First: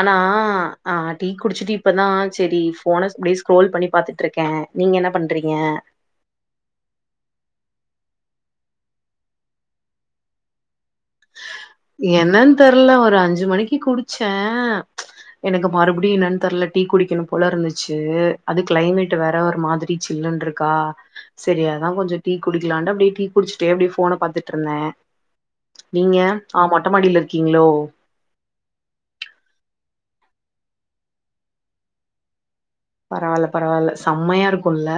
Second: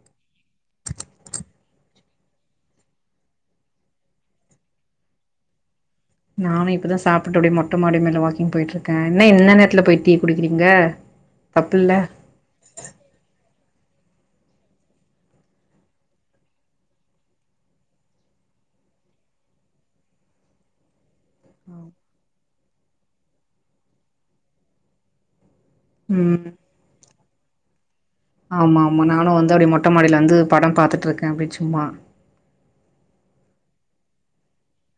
ஆனா ஆ டீ குடிச்சுட்டு இப்பதா செரி ஃபோன இப்டியே ஸ்க்ரோல் பண்ணி பாத்துட்டுருக்கே நீங்க என்ன பண்றீங்க நானு இப்பதா சாப்ட்டு அப்டியே மொட்ட மாடி மேல வாக்கிங் போயிட்டு இருக்கே என்ன இந்த நேரத்துல போய் டீ குடிக்கிறீங்க தப்பில்ல என்னன் தெர்ல ஒரு அஞ்சு மணிக்கி குடிச்சே எனக்கு மறுபடியு என்னன் தெர்ல டீ குடிக்கனும் போல இருந்துச்சு அது கிளைமேட் வேற ஒரு மாதிரி சில்லுன்ருக் க்கா சேரி அதா கொஞ்சோ டீ குடிக்கலான்ட்டு அப்டியே டீ குடிச்சுட்டே அப்டியே ஃபோன பாத்துட்டுருந்தே நீங்க ம் ஆ மொட்டமாடியில இருக்கீங்களோ ஆமா ஆமா நானு வந்து அப்டி மொட்டைமடியில வந்து படோ பாத்துட்டுருக்கே அப்படி சும்மா பரவால்ல பரவால்ல சம்மையாருக்குல்ல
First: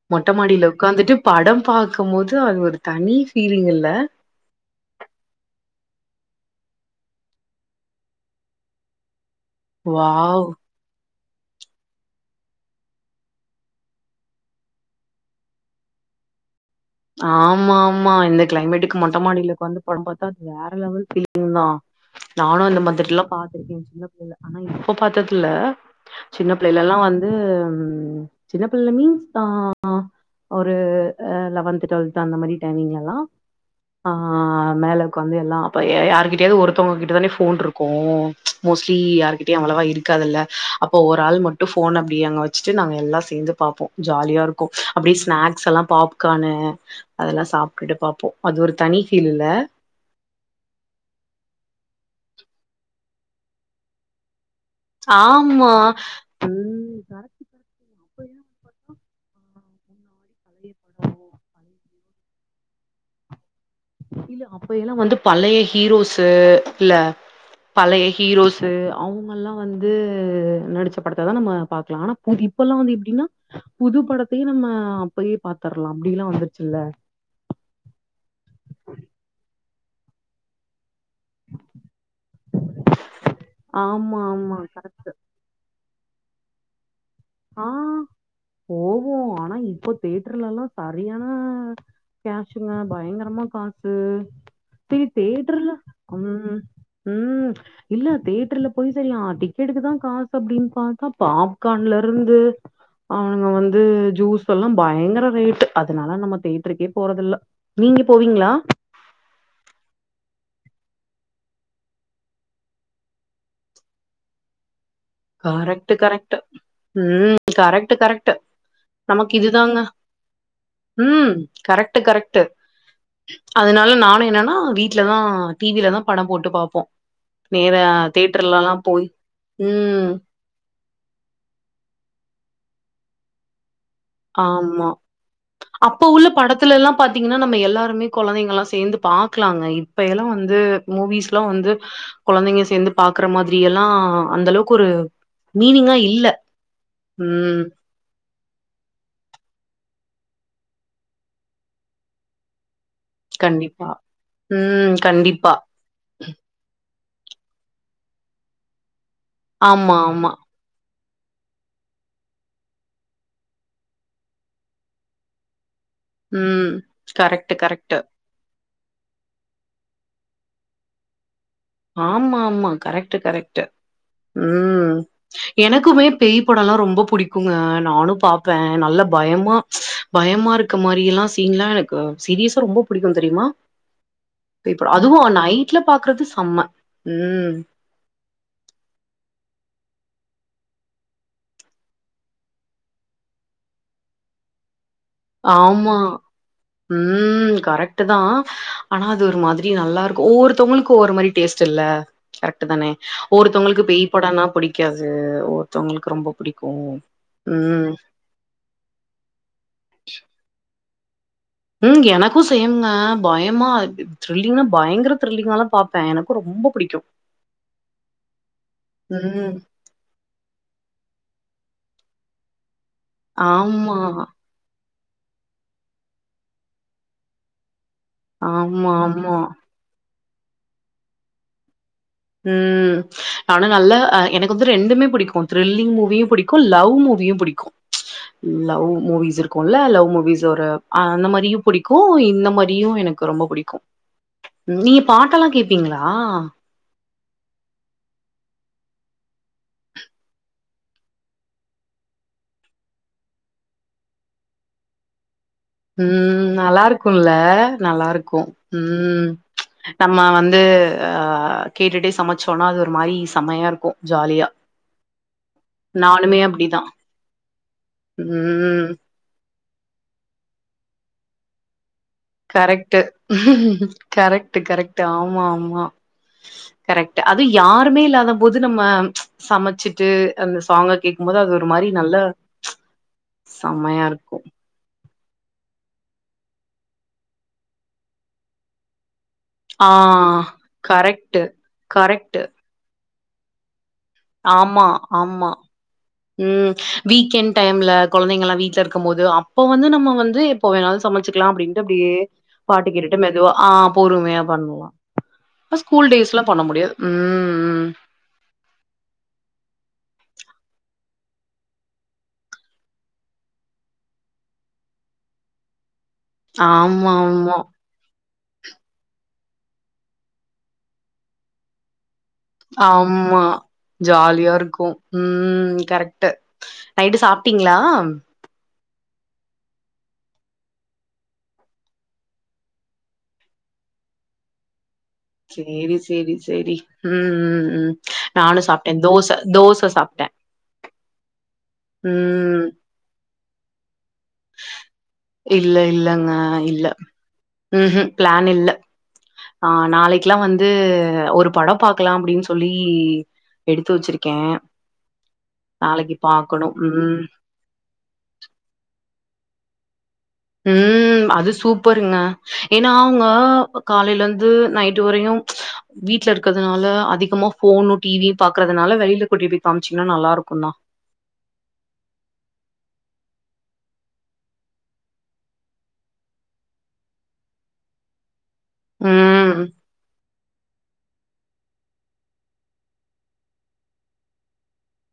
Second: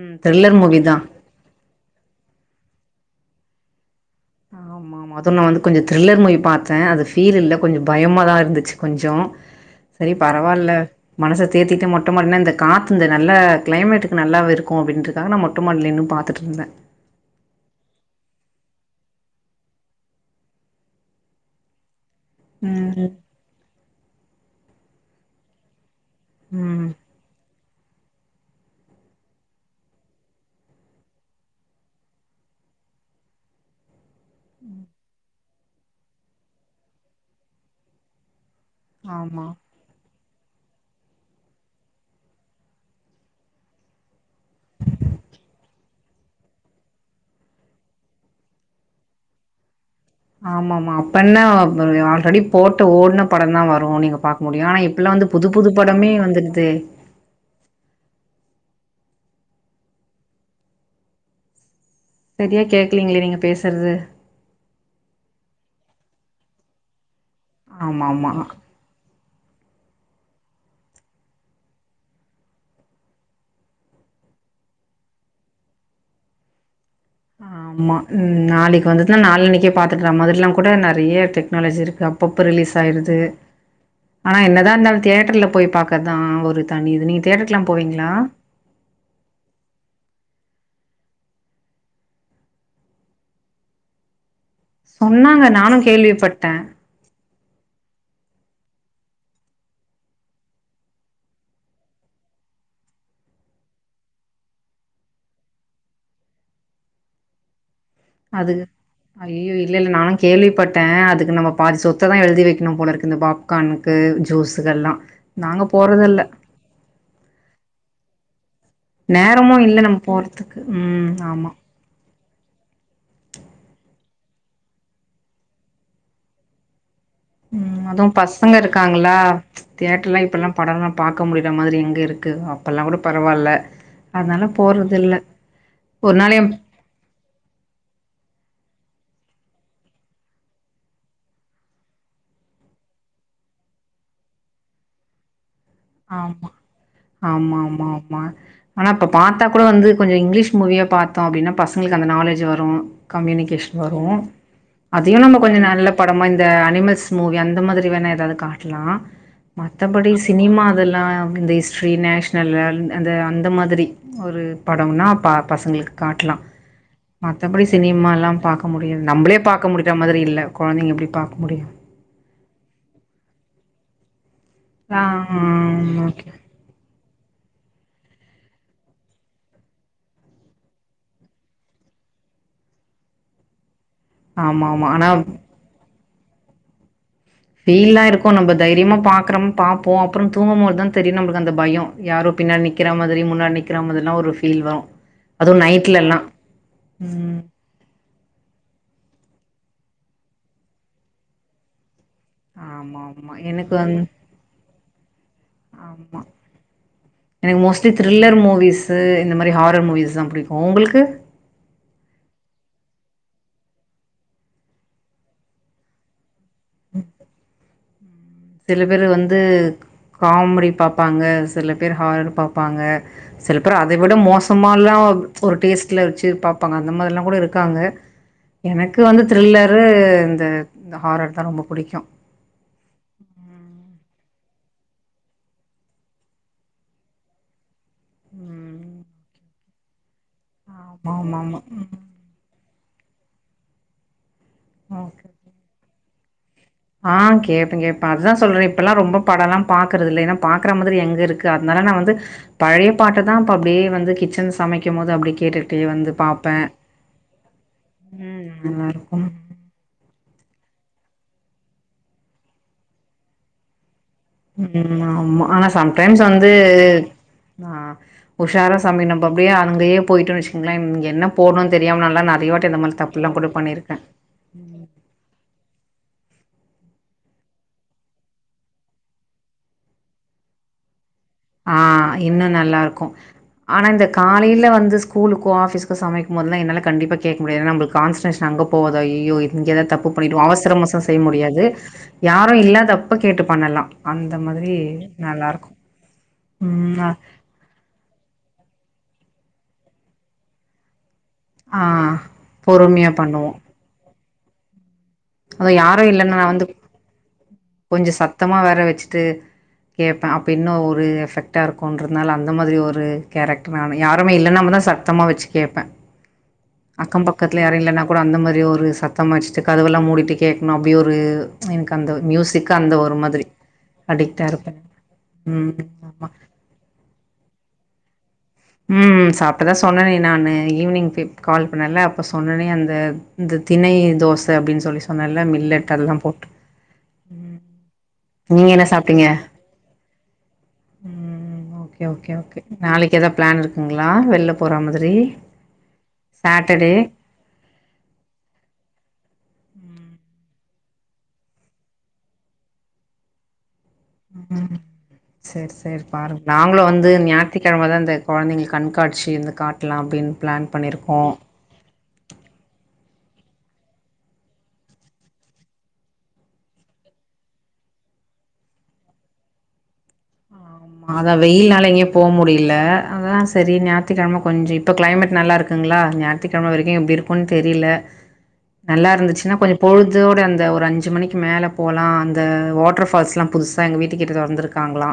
ம் மொட்ட த்ரில்லர் மாடியில மூவி தா உக்காந்துட்டு படோ பாக்கும் போது அது ஒரு தனி ஃபீலிங்கல்ல ஆமா மொதல்ல வந்து கொஞ்சோ த்ரில்லர் மூவி பாத்தே அது ஃபீல் இல்ல கொஞ்சோ பயமாதா இருந்துச்சு கொஞ்சோ சேரி வாவ்! பரவால்ல மனச தேத்திட்டு மொட்ட மாடில இந்த காத்து இந்த நல்லா கிளைமேட்டுக்கு நல்லாவே இருக்கு அப்டின்ட்டு நானு மொட்ட மாடில நின்னு பாத்துட்டுருந்த ஆமாமா இந்த கிளைமேட்டுக்கு மொட்ட மாடியில உக்காந்து படம் பாத்தா அது வேற லெவல் ஃபீலிங் தா நானு அந்த ம் மாதிரியெல்லா பாத்துருக்கே சின்ன புள்ளையில ஆனா இப்ப பாத்ததில்ல சின்ன ம் பிள்ளைலல்லா வந்து ம் சின்ன பிள்ளை மீன்ஸ் ஆ அ ஒரு அ லெவன்த்து டொல்த்து அந்த மாரி டைமிங்லல்லா அ மேல உக்காந்து எல்லா அப்ப ய யாருகிட்டயாவ்து ஒருத்தவ்ங்ககிட்டதானே ஃபோன்ருக்கு மோஸ்ட்லி ஆமா யாருகிட்டயு அவ்வளவா இருக் காதுல்ல அப்போ ஒரு ஆள் மட்டு ஃபோன் அப்டியே அங்க வச்சுட்டு நாங்க எல்லா சேந்து பாப்போ ஜாலியா இருக்கு அப்டியே ஸ்நாக்ஸ் எல்லா பாப்கானு அதெல்லா சாப்ட்டுட்டு பாப்போ அது ஒரு தனி ஃபீல் இல்ல ஆமா ஆமா அப்பென்ன [unintelligible] ஆல்ரெடி போட்டு ஓட்ன படந்தா வரு நீங்க பாக்க முடியு ஆனா இப்ப இப்பல்லா வந்து புது புது ஆமா படமே வந்துர்தே [inaudible] அப்பயெல்லா வந்து பாத்தா ஆ முன்னாடி பழைய படோ பழை சரியா கேக்கலீங்களே நீங்க பேசற்து இல்ல அப்பயெல்லா வந்து பழைய ஹீரோஸு இல்ல பழைய ஆமாமா. ஹீரோஸு அவுங்கல்லா வந்து நடிச்ச படத்த தா நம்ம பாக்கலா ஆனா உனக் இப்பல்லா வந்து எப்டின்னா புது படத்தயு நம்ம அப்பயே பாத்தர்லா அப்டில்லா வந்துருச்சுல்ல ஆமா நாளைக்கு வந்துத்னா நாளானைக்கே பாத்தட்ற மாதிரில்லாங்கூட நெறைய டெக்னாலஜி இருக்கு அப் பப்ப ரிலீஸ் ஆயிருது ஆமா ஆனா ஆமா என்னதா இர்ந்தாலு கரெக்ட் தேட்டர்ல போய் பாக் க தா ஒரு தனி இது நீங்க தேட்டர்க்ல்லா ஆ போவீங்ளா போவோ ஆனா இப்ப தேட்ருலல்லா சரியான கேஷுங்க பயங்கரமா காசு திரி சொன்னாங்க தேட்டர்ல நானு கேள்விப்பட்டே ம் ம் இல்ல தேட்ருல போய் செரியா டிக்கெட்டுக்கு தா காசு அப்டின் பாத்தா பாப்கான்ல ருந்து அவனுங்க வந்து ஜூஸ்ஸல்லா பயங்கர ரேட்டு் அதுனால நம்ம தேட்ருக்கே போறதில்ல நீங்க போவீங்களா அதுக அய்யையோ இல்ல இல்ல நா கேள்விப்பட்டே அதுக்கு நம்ம பாதி சொத்த தா எழுதி வெக்கணு போலருக்கு இந்த பாப் கான்க்கு ஜூஸுக்கெல்லா நாங்க கரெக்ட் போறதில்ல கரெக்ட் ம் கரக்ட்டு கரக்ட்டு நேரமு இல்ல நம்ம போறத்துக்கு ம் ஆமா கரக்ட்டு கரக்ட்டு அதுனால நானு என்னன்னா வீட்லதா டி வி லதா படம் போட்டு பாப்போ நேர ம் அதுவு பசங்க தேட்டர்லல்லா போய் இருக்காங்களா தேட்ருல் ம் லா இப்பல்லா படோல்லா பாக்க முடியற மாதிரி எங்க இருக்கு அப்பல்லாங்கூட பரவால்ல அதனால ஆமா போறதில்ல அப்ப ஒரு உள்ள நாள் எ படத்துலெல்லா பாத்தீங்கன்னா நம்ம எல்லாருமே கொழந்தைங்கல்லா சேந்து பாக்கலாங்க இப்ப எல்லா வந்து மூவிஸ்ல்லா வந்து கொழந்தைங்க சேந்து பாக்கற மாதிரி எல்லா அந்தளவுக் ஒரு மீனிங்கா இல்ல ஆமா ஆமா ம் ஆமா ஆமா ஆனா இப்ப பாத்தா கூட வந்து கொஞ்ச இங்கிலீஷ் மூவியா பாத்தோ அப்டினா பசங்களுக்கு அந்த நாலேஜு வரு கம்யூனிகேஷன் கண்டிப்பா வரு ம் அதையு நம்ம கண்டிப்பா கொஞ்ச நல்ல படமா இந்த அனிமல்ஸ் மூவி அந்த மாதிரி வேணா எதாவ்து காட்லா ஆமா மத்தபடி ஆமா சினிமா அதெல்லா இந்த ஹிஸ்ட்ரி, நேஷ்னல்ல அல் அந்த அந்த மாதிரி ஒரு படம்னா அப்ப பசங்களுக்கு காட்லா ம் கரெக்ட் மத்தபடி கரெக்ட் சினிமா எல்லா பாக் முடியு நம்பலே பாக்க முடிஞ்ச மாதிரி இல்ல கொழந்திங் எப்டி பாக்க முடியு ஆமா ஆமா கரெக்ட்டு கரெக்ட்டு ம் ஆ எனக்குமே ஓகே பேய் படல்லா ரொம்போ புடிக்குங்க நானு பாப்பே நல்ல பயமா பயமா இருக்க மாரி எல்லா சீன்லா என க்கு சீரியஸா ரொம்போ பிடிக்கு தெரியுமா ஆமா இப்ப ஆமா அதுவு ஆனா நைட்ல பாக்குறது சம்ம ம் ல்லா இருக்கு நம்ப தைரியமா பாக்குறம் பாப்போ அப்புறந் தூங்கும்மோத்தா தெரியு நம்ப்ளுக் அந்த பயோ யாரோ பின்னாட் நிக்கிற மாதிரியும் முன்னாட் நிக்கிற மாதிரிலா ஒரு ஃபீல் வரு ஆமா ம் கரெக் ட்டுதா ஆனா அது ஒரு மாதிரி நல்லா இருக்கு ஒவ்வொருத்தவ்ங்களுக்கு ஒவ்வொரு மாரி டேஸ்டில்ல கரெக்ட்டு தானே ஆமா ஆமா எனக்கு ஒருத்தவங்களுக்கு வந் பேய் படன்னா பிடிக்காது ஒருத்தவங்களுக்கு ஆமா ரொம்போ பிடிக்கு எனக்கு மோஸ்ட்லி த்ரில்லர் மூவிஸு இந்த மாரி ஹாரர் மூவிஸ் தா புடிக்கு உங்களுக்கு ம் எனக்கு சேம்ங்க பயமா இத் த்ரில்லிங்கா பயங்கர த்ரில்லிங்காலா பாப்பே எனக்கு ரொம்போ புடிக்கு சில பேரு வந்து ம். காமெடி பாப்பாங்க சில பேரு ஹாரரு பாப்பாங்க சில பேரு அதை ஆமா. விட மோசமால்லா ஒரு டேஸ்ட்ல வெச்சு பாப்பாங்க அந்த மாரில்லா கூட இருக்காங்க ஆமா, எனக்கு வந்து ஆமா. த்ரில்லரு இந்த இந்த ஹாரர்தா ரொம்ப புடிக்கு ம் ஆனா நல்லா அ என க்கு வந்து ரெண்டுமே பிடிக்கு த்ரில்லிங் மூவியு பிடிக்கு லவ் மூவியு பிடிக்கு லவ் ம் மூவிஸ் இருக்குல லவ் மூவிஸ் ஒரு ஆமா அந்த ஆமா மாரியு ஆமா ம் பிடிக்கு இந்த மா ரியு எனக்கு ரொம்ப பிடிக்கு நீங்க ஓகே பாட்டெல்லா கேப்பீங்களா ஆ கேப்பேங் கேப்பே அதுதா சொல்றே இப்பெல்லா ரொம்போ படல்லா பாக்குறது இல்ல ஏன்னா பாக்குற மாதிரி எங்க இருக்கு அத்னால நா வந்து பழைய பாட்ட தா இப்ப அப்படியே வந்து கிச்சன் சமைக்கும் போது அப்டே கேட்டுட் ம் நல்லாருக்குல்ல நல்லாருக்கு ம் நல்லாருக்கு ம் நம்ம வந்து ஆ கேட்டுட்டே சமச்சோனா அது ஒரு மாரி சம்மயா இருக்கு ஜாலியா ம் ஆமா ஆனா சம்டைம்ஸ் நானுமே வந்து அப்டிதா ஆ உஷாரா ம் சமைக் நம் ம் அப்டியே அங்கேயே போயிட்டு வெச்சுங்களே இ என்ன போட்ணன் தெரியாம நல்லா நா கரெக்ட்டு கரெக்ட்டு கரெக்ட்டு ஆமா ஆமா கரெக்ட்டு அது யாருமே இல்லாத போது நம்ம சமச்சிட்டு அந்த சாங்க கே ஆ இன்னு நல்லா இருக்கு ஆனா செம்மையா இந்த இருக்கும். காலையில வந்து ஸ் கூலுக்கு ஆபிஸ்கு சமைக்கும் போதுலா என்னால கண்டிப்பா கேக்க முடியாது ஏனா நம்ப்ளுக் கான்சன்ட்ரேஷன் அங்க போகாது அய்யோ இங்க ஆ எதாத் தப்பு பண்ணிட்டோ அவசரம் அவசர செய்ய கரெக்ட், முடியாது கரெக்ட். யாரு இல்லாதப்ப கேட்டு பண்ணலா அந்த மாதிரி ஆமா, ஆமா. நல்லாருக்கு ம் வீக்கெண் டைம்ல கொழந்தைங்கெல்லா வீட்ல இருக்கும்போது அப்போ வந்து நம்ம வந்து எப்ப வேணுனாலு சமை ச்சுக்கலா அப்டின்ட்டு ஆ அப்டியே பாட்டு பொறுமையா கேட்டுட்டு மெதுவா பண்ணுவோம். ஆ பொறுமையா பண்ணலா னா அதுவும் யாரும் ஸ்கூல் டேஸல்லா பண்ண முடியாது ம் ம் ஞ்ச சத்தமா வேற வெச்சுட்டு கேடப்பே அப்ப இன்னு ஒரு எஃபெக்டா இருக்குன்றத்னால அந்த மாதிரி ஒரு கேரக்ட்ரு நானு யாருமே இல்ல நம்ம தா ச த்தமா வெச்சு கேப்பே அக்கம் ஆமாமா. ஆமா. பக்கத்துல யாரு இல்லன்னா கூட அந்த மாரி ஒரு சத்தமா வெச்சுட்டு கதவெல்லா மூடிட்டு கேக்ணு அப்டி ஒரு எனக்கு அந்த மியூசி ஆமா ஜாலியா இருப்பே இருக்கு ம் கரெக்ட்டு நைட்டு சாப்பிட்டீங்ளா ம் சாப்டுதா சொன்னேனே நானு ஈவினிங் ஃப் கால் பண்ணல அப்ப சொன்னனே அந்த இந்த திணை தோச அப்பின் சொல்லி சொ சேரி சேரி சேரி ம் ம் ம் நானூ நீங்க என்ன சாப்ட்டேன் சாப்ட்டீங்க தோச தோச சாப்ட்ட ம் ஓகே ஓகே ஓகே ம் நாளைக்கி எதா பிளான் இருக் குங்ளா வெள்ல போற மாதிரி இல்ல சாட்டர்டே ம் ஹும் ப்ளான் இல்ல ஆ நாளைக்லா வந்து ஒரு படம் பாக்லா அப்டின் சொல்லி எடுத்து வச்சிருக் ம் செரி செரி பாருங்க பாக்கணு நாங்ளு வந்து ம் ஞா த்திக்கிழம தா இந்த கொழந்தைங்க கண்காட்சி இது காட்லாம் அப்டின் ம் அது சூப் பருங்க ஏன்னா அவுங்க காலையிலந்து நைட்டு வரையு வீட்ல இருக்கிறதுனால அதிகமா ஃபோனு டிவியு பாக்குறதுனால வெளில கூட்டி போய் காம்ச்சீங்ன்னா நல்லா இருக்கூ தா ஆதா வெயில்னால எங்யு போ முடில அதா சரிஞாத்துக்கிழம கொஞ்ச இப்ப க்ளைமேட் நல்லா இருக்குங்ளா ஞான் த்துகிழம வரைக்கு எப்டி இருக்குன் தெரில நல்லா இருந்துச்சுன்னா ம் கொஞ்ச பொழுதோட அந்த ஒரு அஞ்சு மணிக்கு மேல போலா அந்த வாட்டர் ஃபால்ஸ்லா புதுசா எங்க வீட்டுக்கிட்ட தொறந்துருக்காங்ளா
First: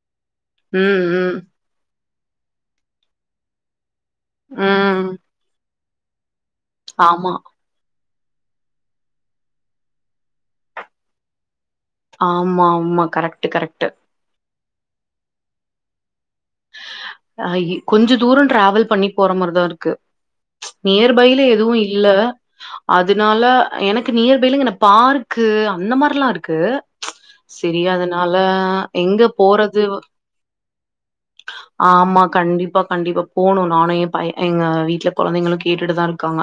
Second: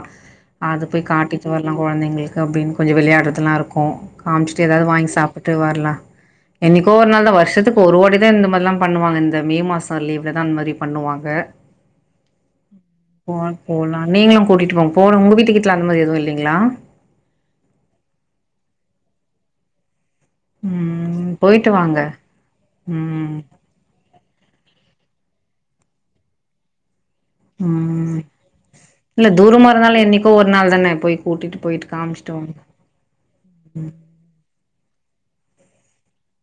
அது போய் ம் ம் காட்டிட்டு வர்லா கொழந்தைங்கள்க்கு அப்டின்னு கொஞ்ச வெளையாட்றது எல்லா இருக்கூ காம்ச்சிட்டு எதாவ்து ம் வாங்கி சாப் புட்டு வர்லா என்னைக்கோ ஒரு நாள் தா ஆமா வருஷத்துக்கு ப்ப ஒரு வாட்டி தா இந்த மாரில்லா பண்ணுவாங்க இந்த மே மாச லீவுல தா அந்த மாரி பண்ணுவாங்க ஆமா ஆமா போ கரெக்ட்டு கரெக்ட்டு போலா நீங்களு கூட்டிட்டு போன் போணு உங்க வீட்டு கிட்லா அந்தமாரி எதுவு இல்லிங்ளா ஹா இ கொஞ்ச தூரொ ட்ராவல் பண்ணி போற மார்தா இருக்கு நியர் ம் பைல போயிட்டு எதுவு வாங்க இல்ல ம் அதுனால எனக்கு நியர்பைலங்க என பார்க்கு அந்த மார்லா இருக்கு செரி ம் அதனால எங்க போறதுவ் ப்போ ஒரு நாள் தான போய் கூட்டிட்டு போயிட்டு ஆமா காமிச்சுட்டு வாங்க கண்டிப்பா கண்டிப்பா இப்ப போணு நானு ஏ பை எங்க வீட்ல கொழந்தைங்களு கேட்டுட்டுதா இருக்காங்க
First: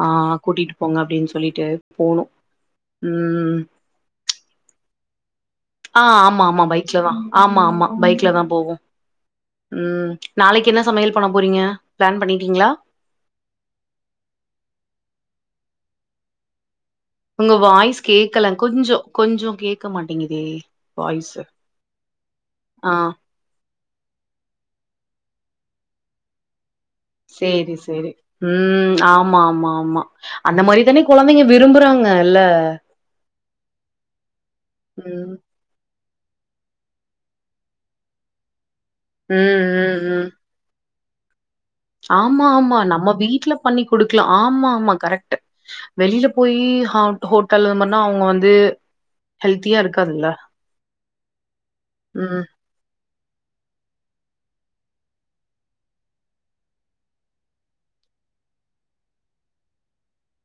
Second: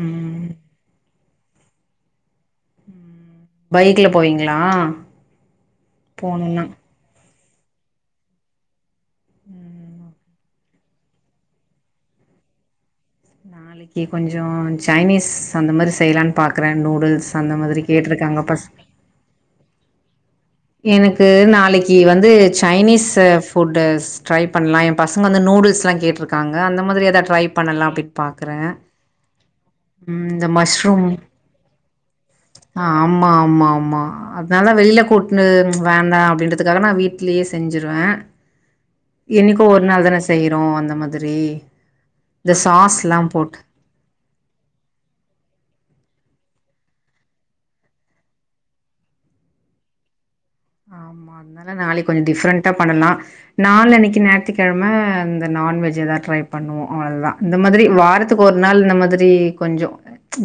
ஆ ம் கூட்டிட்டு போங்க அப்டின் சொல்லிட்டு போனு ம் பைக்ல போவீங்ளா ஆ ஆமா ஆமா பைக்ல தா ஆமா ஆமா பைக்ல தா போவோ ம் நாளைக்கி என்ன சமையல் பண்ண போறீங்க ப்ளான் பண்ணிட்டீங்ளா ளக்கி கொஞ்சோ சைனீஸ் அந்த மாரி செய்லான் பாக்குறே நூடுல்ஸ் அந்த உங்க மாதிரி வாய்ஸ் கேட்டிருக்காங்க கேக்கல பஸ் கொஞ்சோ கொஞ்சு கேக்க மாட்டேங்கிதே எனக்கு நாளைக்கி வந்து ஆ சைனீஸு ஃபு ஃபுட்டுஸ் ட்ரை பண்லா என் பசங்க வந்து நூடுல்ஸ்ல்லா கேட்ருக்காங்க அந்த மாதிரி அர் சேரி சேரி ம் ஆமா ஆமா ஆமா ம் இந்த அந்த மாரி தானே மஷ்ரூம் கொழந்தைங்க விரும்புறாங்க இல்ல ஆமா ஆமா ஆமா அத்னால வெளில ம் கூட்னு உ வேண்டா அப்டின்றதுக்காக நா வீட்லேயே செஞ்சிருவே ம் என்னிக்கோ ஒரு நாள் ம் ம் தானஸ் செய்றோ அந்த மாதிரி ஆமா இந்த ஆமா நம்ம சாஸ்லாம் வீட்ல போட்டு பண்ணி குடுக்லா ஆமா ஆமா கரெக்ட்டு வெளில போயி ஹாவ்ட் ஹோட்டல் அந் மாரினா அவுங்க வந்து ஹெல்த்தியா இருக்காதுல்ல ஆமா அதனால நாளைக் கொஞ்சோ ம் டிஃப்ரெண்டா பண்ணலா நாலனைக்கி ஞாயித்துக்கெழம இந்த நான்வெஜ்ஜ எதா ட்ரை பண்ணுவோ அவ்ளதா இந்த மாதிரி வாரத்துக்கு ஒரு நாள் இந்த மாதிரி கொஞ்சோ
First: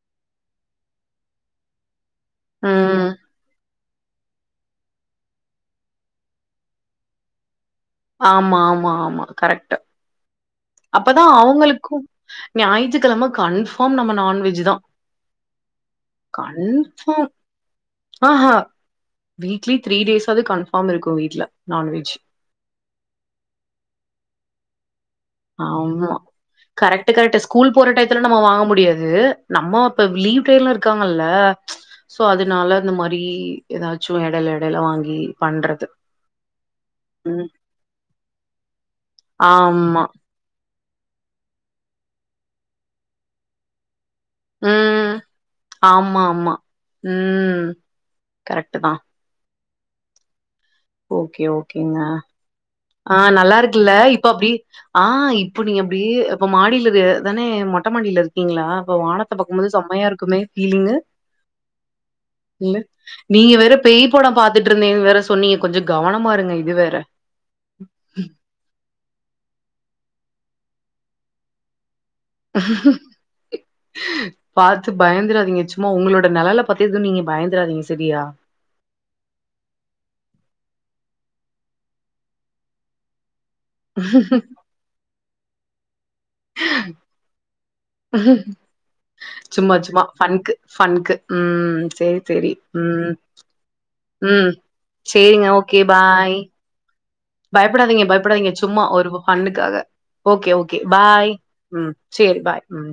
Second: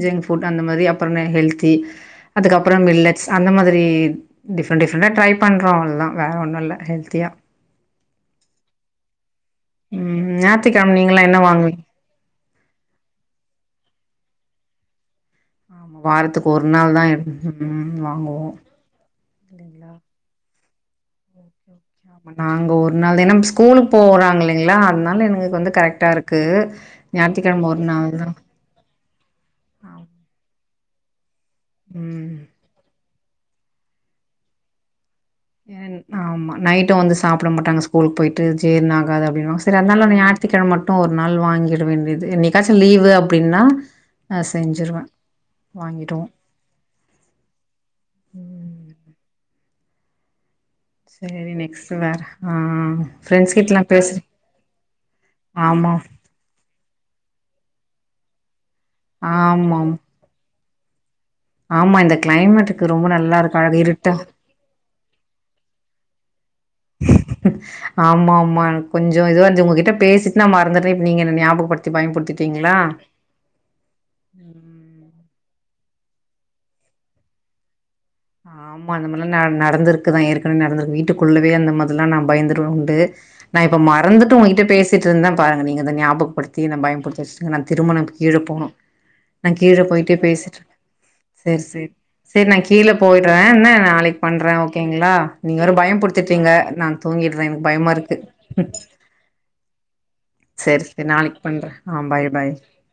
ஜங்க் ஃபுட் அந்த மாதிரி அப்பறனா ஹெல்தி அதுக்கப்பறம் ம் மில்லடஸ் அந்த மாதிரி டிஃரண்ட் டிஃப் அதா ட்ரை பண்றோ அவள்தா வேற ஒன்னுல்ல ஹெல்த்தியா ஆமா ஆமா ஆமா கரெக்ட்டு ம் ஞாயித்துக்கிழம அப்பதா நீங்கலாம் என்ன வாங்குவீங்க? அவுங்களுக்கு ஞாயித்துக்கிழம கன்ஃபார்ம் நம்ம நான்வெஜ் தா வாரத்துக்கு ஒரு நாள் தா கன்ஃபார்ம் ம் ம் வாங்குவோ ஆஹா வீக்லி இல்லைங்களா த்ரீ டேஸ்ஸாவது கன்ஃபார்ம் இருக்கு வீட்ல நான்வெஜ் நாங்க ஒரு நாள் தினம் ஸ்கூலுக்கு போறாங்க இல்லைங்ளா அதனால எனக் ஆமா கரெக்ட்டு கரெக்ட்டு ஞாயித்துக்கிழம ஸ்கூல் ஒரு போற நாள் டையத்துல தா நம்ம வாங்க முடியா து நம்ம இப்ப லீவ் டைல இருக்காங்கல்ல சோ ம் அதனால அந்த மாரி ஏதாச்சு எடல எடல வாங்கி பண்றது. ஏன் ஆமா நைட்டு வந்து ம். சாப்பட மாட்டாங்க ஸ்கூல் போயிட்டு ஜீர்ண ஆகாது அப்டினு செரி ஆமா. அதனால நீ ஞா த்திக்கிழ மட்டு ஒரு நாள் வாங்கிட வேண்டியது என்னைக்காச்சு லீவு அப்டின்னா நா செஞ்சிருவ ம். வாங்கிடுவோ ஆமா, ஆமா. ம் ம் கரெக்ட்டு தா ஓகே, செரி நெக்ஸ் ஓகேங்க. வேற ஆ ஆ நல்லா ஃப்ரெண்ட்ஸ் கிட்டலா இருக்குல்ல பேசு இப்ப அப்டி ஆ இப்ப நீ ஆமா அப்டி அப்ப மாடியில இரு தான மொட்ட மாடியில இருக்கீங்ளா அப்ப வானத்த பாக்கும்போது ஆமா ஆமா செம்மையா இருக்குமே ஃபீலிங்கு ஆமா. இந்த கிளைமேட்டுக்கு ரொம்ப நல்லா நீங்க இருக்கு. வேற அழகா பேய் இருட்டா. படம் பாத்துட்டு இருந்தீன் வேற சொன்னீங்க கொஞ்ச கவனமா இருங்க இது வேற ஆமா ஆமா கொஞ்சோ இதுவான்சு உங்ககிட்ட பேசிட்டு நா மறந்துறே இப்ப நீங்க ஞாபகப்படுத்தி பயம்புடுத்திட் பாத்து ம். பயந்துறாதீங்க சும்மா உங்களோட நெழல பத்து எதுவு நீங்க பயந்துறாதீங்க சரியா ஆமா அந்த மாரிலா நடந் நடந்திருக்குதா ஏற்கனவே நடந்தருக்கு வீட்டுக்குள்ளவே அந்த மாதிரிலா நா பயந்தது உண்டு நா இப்போ மறந்துட்டு உங்கிட்ட பேசிட்டு இருந்த பாருங்க நீங்க அத ஞாபக படுத்தி என்ன பயம்புடுத்தி வெச்சுட்டிங்க திரும்ப நா இப்ப கீழ போனு நா சும்மா கீழ சும்மா போயிட்டு ஃபன்க்கு பேசிட்டு இருக்க ஃபன்க்கு சேர் ம் சேர் சேரி நா கீழ ம் போய்டுற என்ன நாளைக் பண்ற ம் ஓகேங்ளா சேரிங்க நீங்க வேற ஓகே பயம் பாய் புடுத்துட்டீங்க நா தூங்கிர்ற எனக் பயமா பயப்படாதீங்க இருக்கு பயப்படாதீங்க சும்மா ஒரு ஃபன்னுக்காக ஓகே ஓகே சேரி சேரி பாய் நாளைக் பண்ற ம் ஆ பாய் சேரி பாய் ம்